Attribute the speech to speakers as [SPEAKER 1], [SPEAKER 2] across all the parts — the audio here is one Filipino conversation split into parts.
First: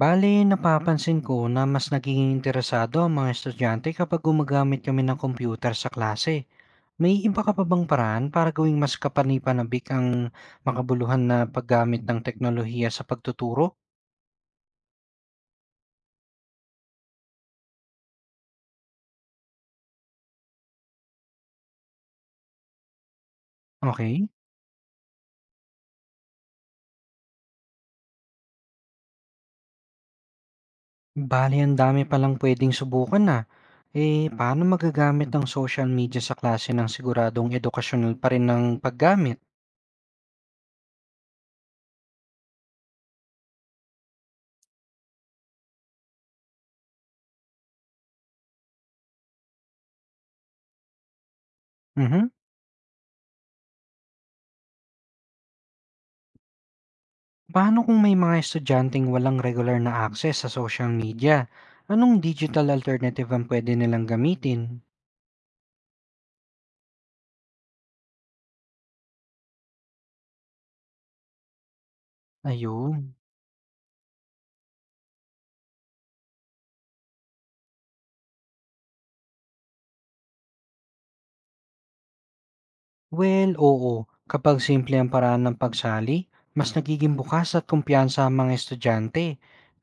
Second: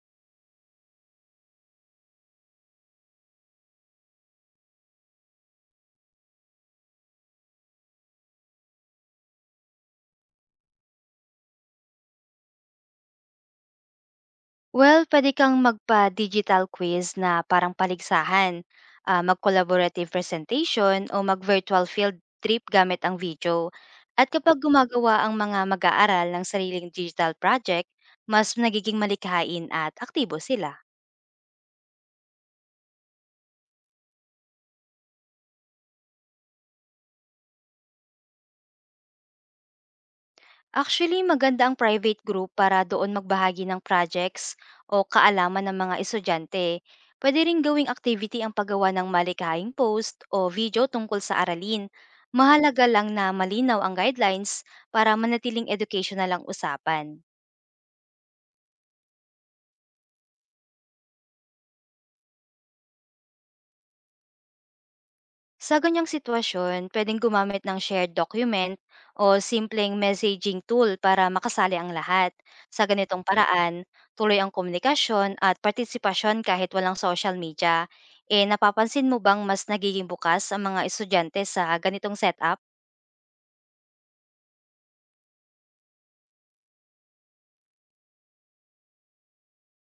[SPEAKER 1] Bale, napapansin ko na mas nagiging interesado ang mga estudyante kapag gumagamit kami ng computer sa klase. May iba ka pa bang paraan para gawing mas kapanipanabik ang makabuluhan na paggamit ng teknolohiya sa pagtuturo?
[SPEAKER 2] Well, puwede kang magpa-digital quiz na parang paligsahan, mag-collaborative presentation o mag-virtual field trip gamit ang video. At
[SPEAKER 1] Okay.
[SPEAKER 2] kapag gumagawa ang mga mag-aaral ng sariling digital project, mas nagiging malikhain at aktibo sila.
[SPEAKER 1] Bale, ang dami palang pwedeng subukan na. Eh, paano magagamit ang social media sa klase ng siguradong edukasyonal pa rin ng paggamit?
[SPEAKER 2] Actually, maganda ang private group para doon magbahagi ng projects o kaalaman ng mga estudyante. Pwede rin gawing activity ang paggawa ng malikhaing post o video tungkol sa aralin.
[SPEAKER 1] Mhm.
[SPEAKER 2] Mahalaga lang na malinaw ang guidelines para manatiling educational ang usapan.
[SPEAKER 1] Paano kung may mga estudyanteng walang regular na access sa social media? Anong digital alternative ang pwede nilang gamitin?
[SPEAKER 2] Sa ganyang sitwasyon, pwedeng gumamit ng shared document o simpleng messaging tool para makasali ang lahat. Sa
[SPEAKER 1] Ayun.
[SPEAKER 2] ganitong paraan, tuloy ang komunikasyon at partisipasyon kahit walang social media. E napapansin mo bang mas nagiging bukas ang mga estudyante sa ganitong setup?
[SPEAKER 1] Well, oo. Kapag simple ang paraan ng pagsali, mas nagiging bukas at kumpiyansa ang mga estudyante.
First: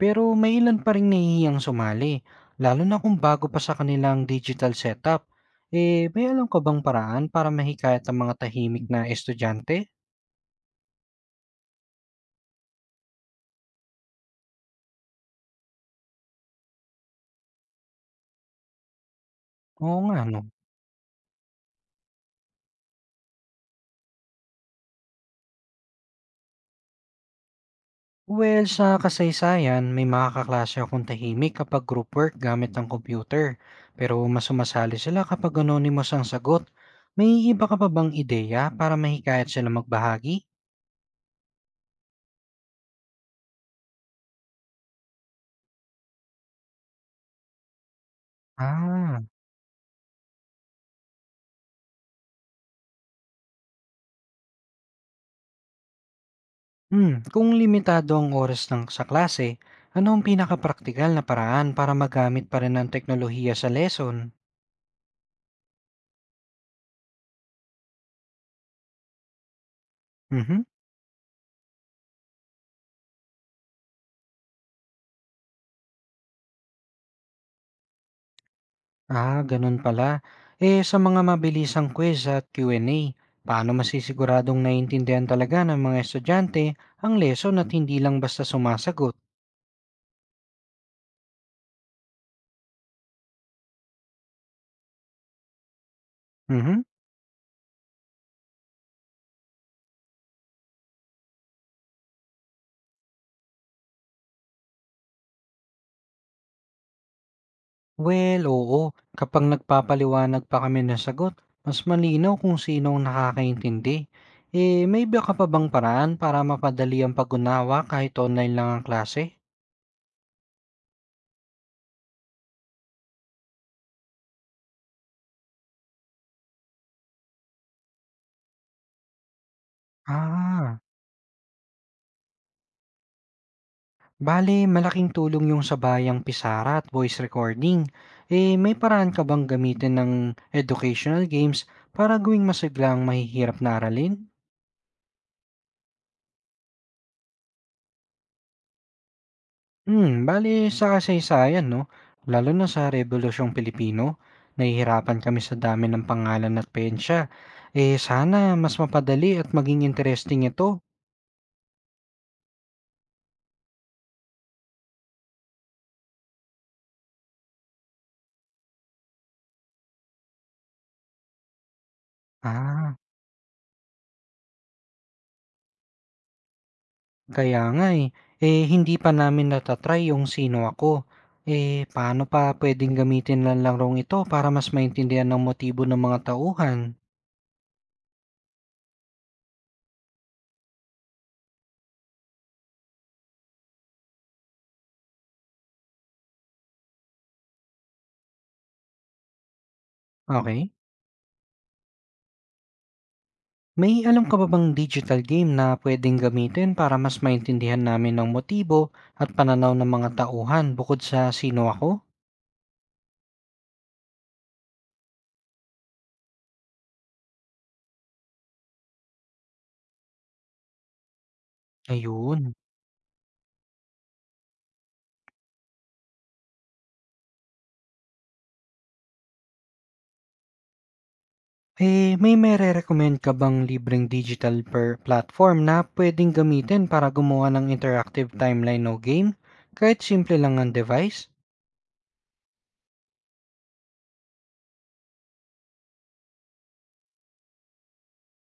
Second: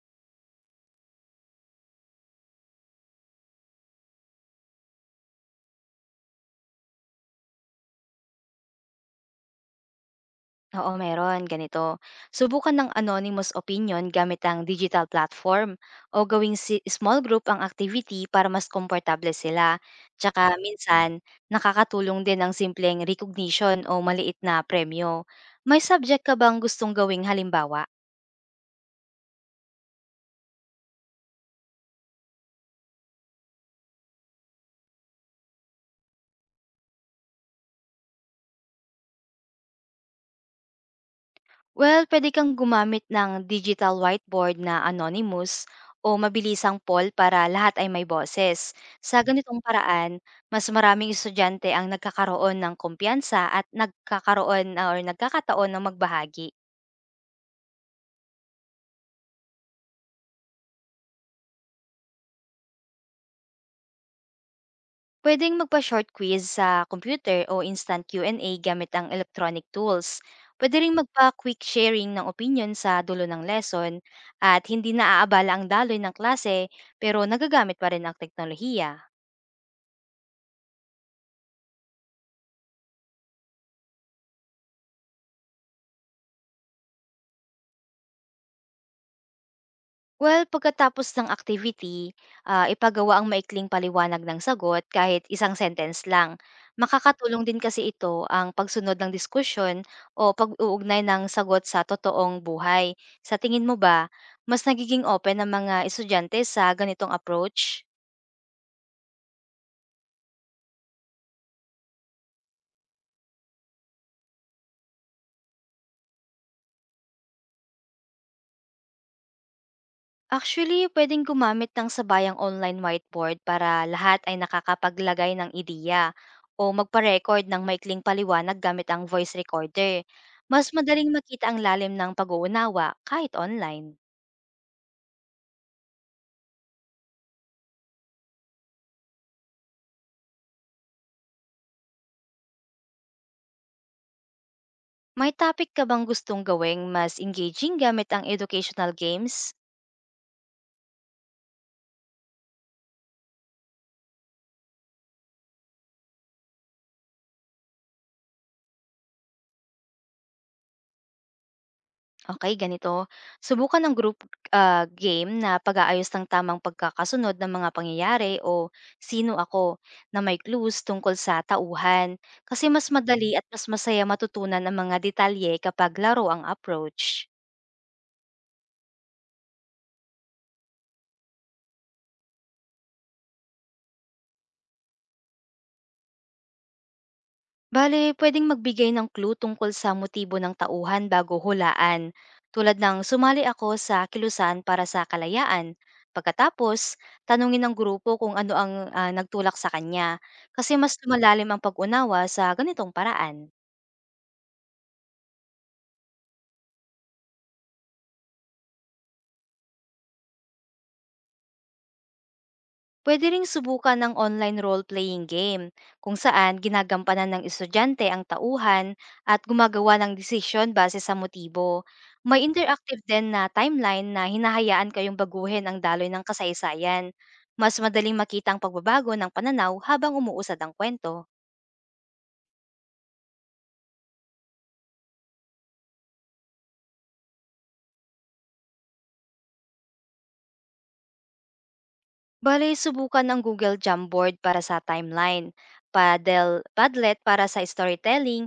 [SPEAKER 1] Pero may ilan pa rin nahihiyang sumali, lalo na kung bago pa sa kanilang digital setup. Eh, may alam ka bang paraan para mahikayat ang mga tahimik na estudyante?
[SPEAKER 2] Oo, meron. Ganito. Subukan ng anonymous opinion gamit ang digital platform o gawing small group ang activity para mas komportable sila.
[SPEAKER 1] Oo nga, no?
[SPEAKER 2] Tsaka minsan, nakakatulong din ang simpleng recognition o maliit na premyo. May subject ka bang gustong gawing halimbawa?
[SPEAKER 1] Well, sa kasaysayan, may mga kaklase akong tahimik kapag group work gamit ang computer. Pero mas sumasali sila kapag anonymous ang sagot. May iba ka pa bang ideya para mahikayat sila magbahagi?
[SPEAKER 2] Well, pwede kang gumamit ng digital whiteboard na anonymous o mabilisang poll para lahat ay may boses. Sa
[SPEAKER 1] Ah,
[SPEAKER 2] ganitong paraan, mas maraming estudyante ang nagkakaroon ng kumpiyansa at nagkakaroon ah, or nagkakataon ng magbahagi.
[SPEAKER 1] hmm. Kung limitado ang oras ng sa klase, ano ang pinakapraktikal na paraan para magamit pa rin ang teknolohiya sa lesson?
[SPEAKER 2] Pwedeng magpa-short quiz sa computer o instant Q&A gamit ang electronic tools.
[SPEAKER 1] Mhm.
[SPEAKER 2] Pwede ring magpa-quick sharing ng opinion sa dulo ng lesson at hindi na aabala ang daloy ng klase pero nagagamit pa rin ang teknolohiya.
[SPEAKER 1] Ah, ganun pala. Eh, sa mga mabilisang quiz at Q&A, paano masisiguradong naiintindihan talaga ng mga estudyante ang lesson at hindi lang basta sumasagot?
[SPEAKER 2] Well, pagkatapos ng activity, ipagawa ang maikling paliwanag ng sagot kahit isang sentence lang.
[SPEAKER 1] Mhm.
[SPEAKER 2] Makakatulong din kasi ito ang pagsunod ng diskusyon o pag-uugnay ng sagot sa totoong buhay. Sa tingin mo ba, mas nagiging open ang mga estudyante sa ganitong approach?
[SPEAKER 1] Well, oo. Kapag nagpapaliwanag pa kami ng sagot, mas malinaw kung sino ang nakakaintindi. Eh, may iba ka pa bang paraan para mapadali ang pag-unawa kahit online lang ang klase?
[SPEAKER 2] Actually, puwedeng gumamit ng sabayang online whiteboard para lahat ay nakakapaglagay ng ideya o magpa-record ng maikling paliwanag gamit ang voice recorder. Mas
[SPEAKER 1] Ah,
[SPEAKER 2] madaling makita ang lalim ng pag-uunawa kahit online.
[SPEAKER 1] bale, malaking tulong yung sa bayang pisara at voice recording. Eh, may paraan ka bang gamitin ng educational games para gawing masiglang mahihirap na aralin?
[SPEAKER 2] May topic ka bang gustong gawing mas engaging gamit ang educational games?
[SPEAKER 1] Hmm, bale sa kasaysayan, no? Lalo na sa Rebolusyong Pilipino, nahihirapan kami sa dami ng pangalan at pensya. Eh, sana mas mapadali at maging interesting ito.
[SPEAKER 2] Okay, ganito. Subukan ng group, game na pag-aayos ng tamang pagkakasunod ng mga pangyayari o "Sino ako" na may clues tungkol sa tauhan. Kasi mas
[SPEAKER 1] Ah,
[SPEAKER 2] madali at mas masaya matutunan ang mga detalye kapag laro ang approach.
[SPEAKER 1] kaya nga, eh. Eh, hindi pa namin nata-try yung Sino Ako. Eh, paano pa puwedeng gamitin lang larong ito para mas maintindihan ng motibo ng mga tauhan?
[SPEAKER 2] Bale, pwedeng magbigay ng clue tungkol sa motibo ng tauhan bago hulaan, tulad ng sumali ako sa kilusan para sa kalayaan. Pagkatapos, tanungin ng grupo kung ano ang nagtulak sa kanya kasi
[SPEAKER 1] Okay?
[SPEAKER 2] mas lumalalim ang pag-unawa sa ganitong paraan.
[SPEAKER 1] May alam ka ba bang digital game na puwedeng gamitin para mas maintindihan namin ng motibo at pananaw ng mga tauhan bukod sa Sino Ako?
[SPEAKER 2] Pwede ring subukan ng online role-playing game kung saan ginagampanan ng estudyante ang tauhan at gumagawa ng desisyon base sa motibo. May
[SPEAKER 1] Ayun.
[SPEAKER 2] interactive din na timeline na hinahayaan kayong baguhin ang daloy ng kasaysayan. Mas madaling makita ang pagbabago ng pananaw habang umuusad ang kwento.
[SPEAKER 1] Eh, may maire-recommend ka bang libreng digital per platform na puwedeng gamitin para gumawa ng interactive timeline o game, kahit simple lang ang device?
[SPEAKER 2] Bale, subukan ng Google Jamboard para sa timeline, Padlet para sa storytelling,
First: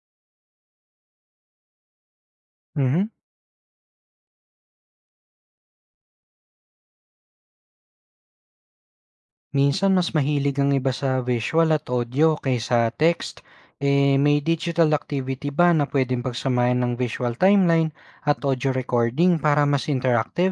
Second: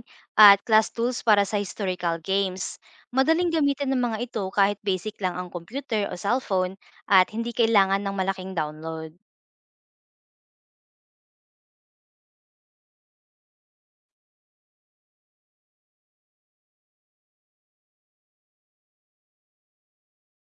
[SPEAKER 2] at class tools para sa historical games.
[SPEAKER 1] Mhm.
[SPEAKER 2] Madaling gamitin ng mga ito kahit basic lang ang computer o cellphone at hindi kailangan ng malaking download.
[SPEAKER 1] Minsan mas mahilig ang iba sa visual at audio kaysa text. Eh, may digital activity ba na pwedeng pagsamahin ng visual timeline at audio recording para mas interactive?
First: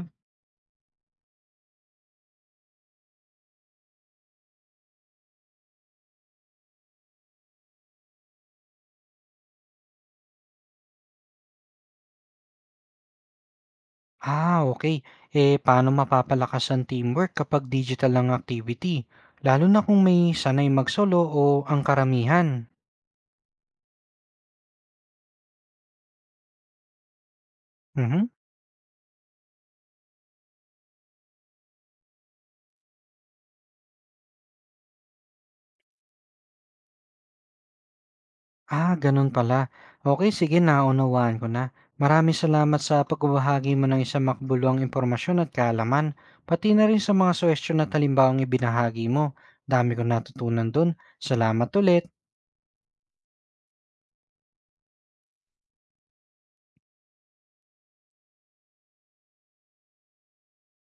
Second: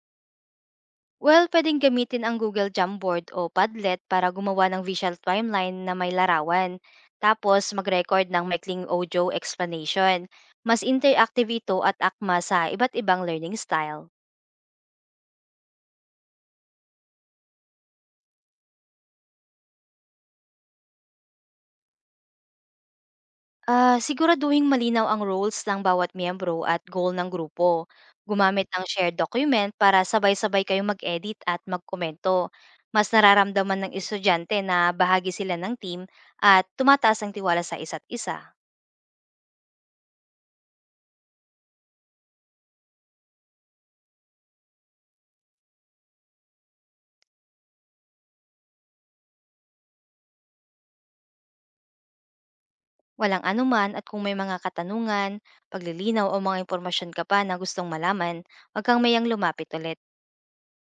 [SPEAKER 2] Well, pwedeng gamitin ang Google Jamboard o Padlet para gumawa ng visual timeline na may larawan. Tapos, mag-record ng maikling audio explanation. Mas interactive ito at akma sa iba't ibang learning style.
[SPEAKER 1] Ah, okay. Eh, paano mapapalakas ang teamwork kapag digital ang activity? Lalo na kung may sanay magsolo o ang karamihan.
[SPEAKER 2] Ah, siguraduhing malinaw ang roles ng bawat miyembro at goal ng grupo.
[SPEAKER 1] Mhm.
[SPEAKER 2] Gumamit ng shared document para sabay-sabay kayong mag-edit at magkomento. Mas nararamdaman ng estudyante na bahagi sila ng team at tumataas ang tiwala sa isa't isa.
[SPEAKER 1] Ah, ganun pala. Okay, sige, naunawaan ko na. Maraming salamat sa pagbabahagi mo ng isang makbuluang impormasyon at kaalaman, pati na rin sa mga suhestiyon at halimbawang ibinahagi mo. Dami kong natutunan dun. Salamat ulit.
[SPEAKER 2] Walang anuman at kung may mga katanungan, paglilinaw o mga impormasyon ka pa na gustong malaman, huwag kang mayang lumapit ulit.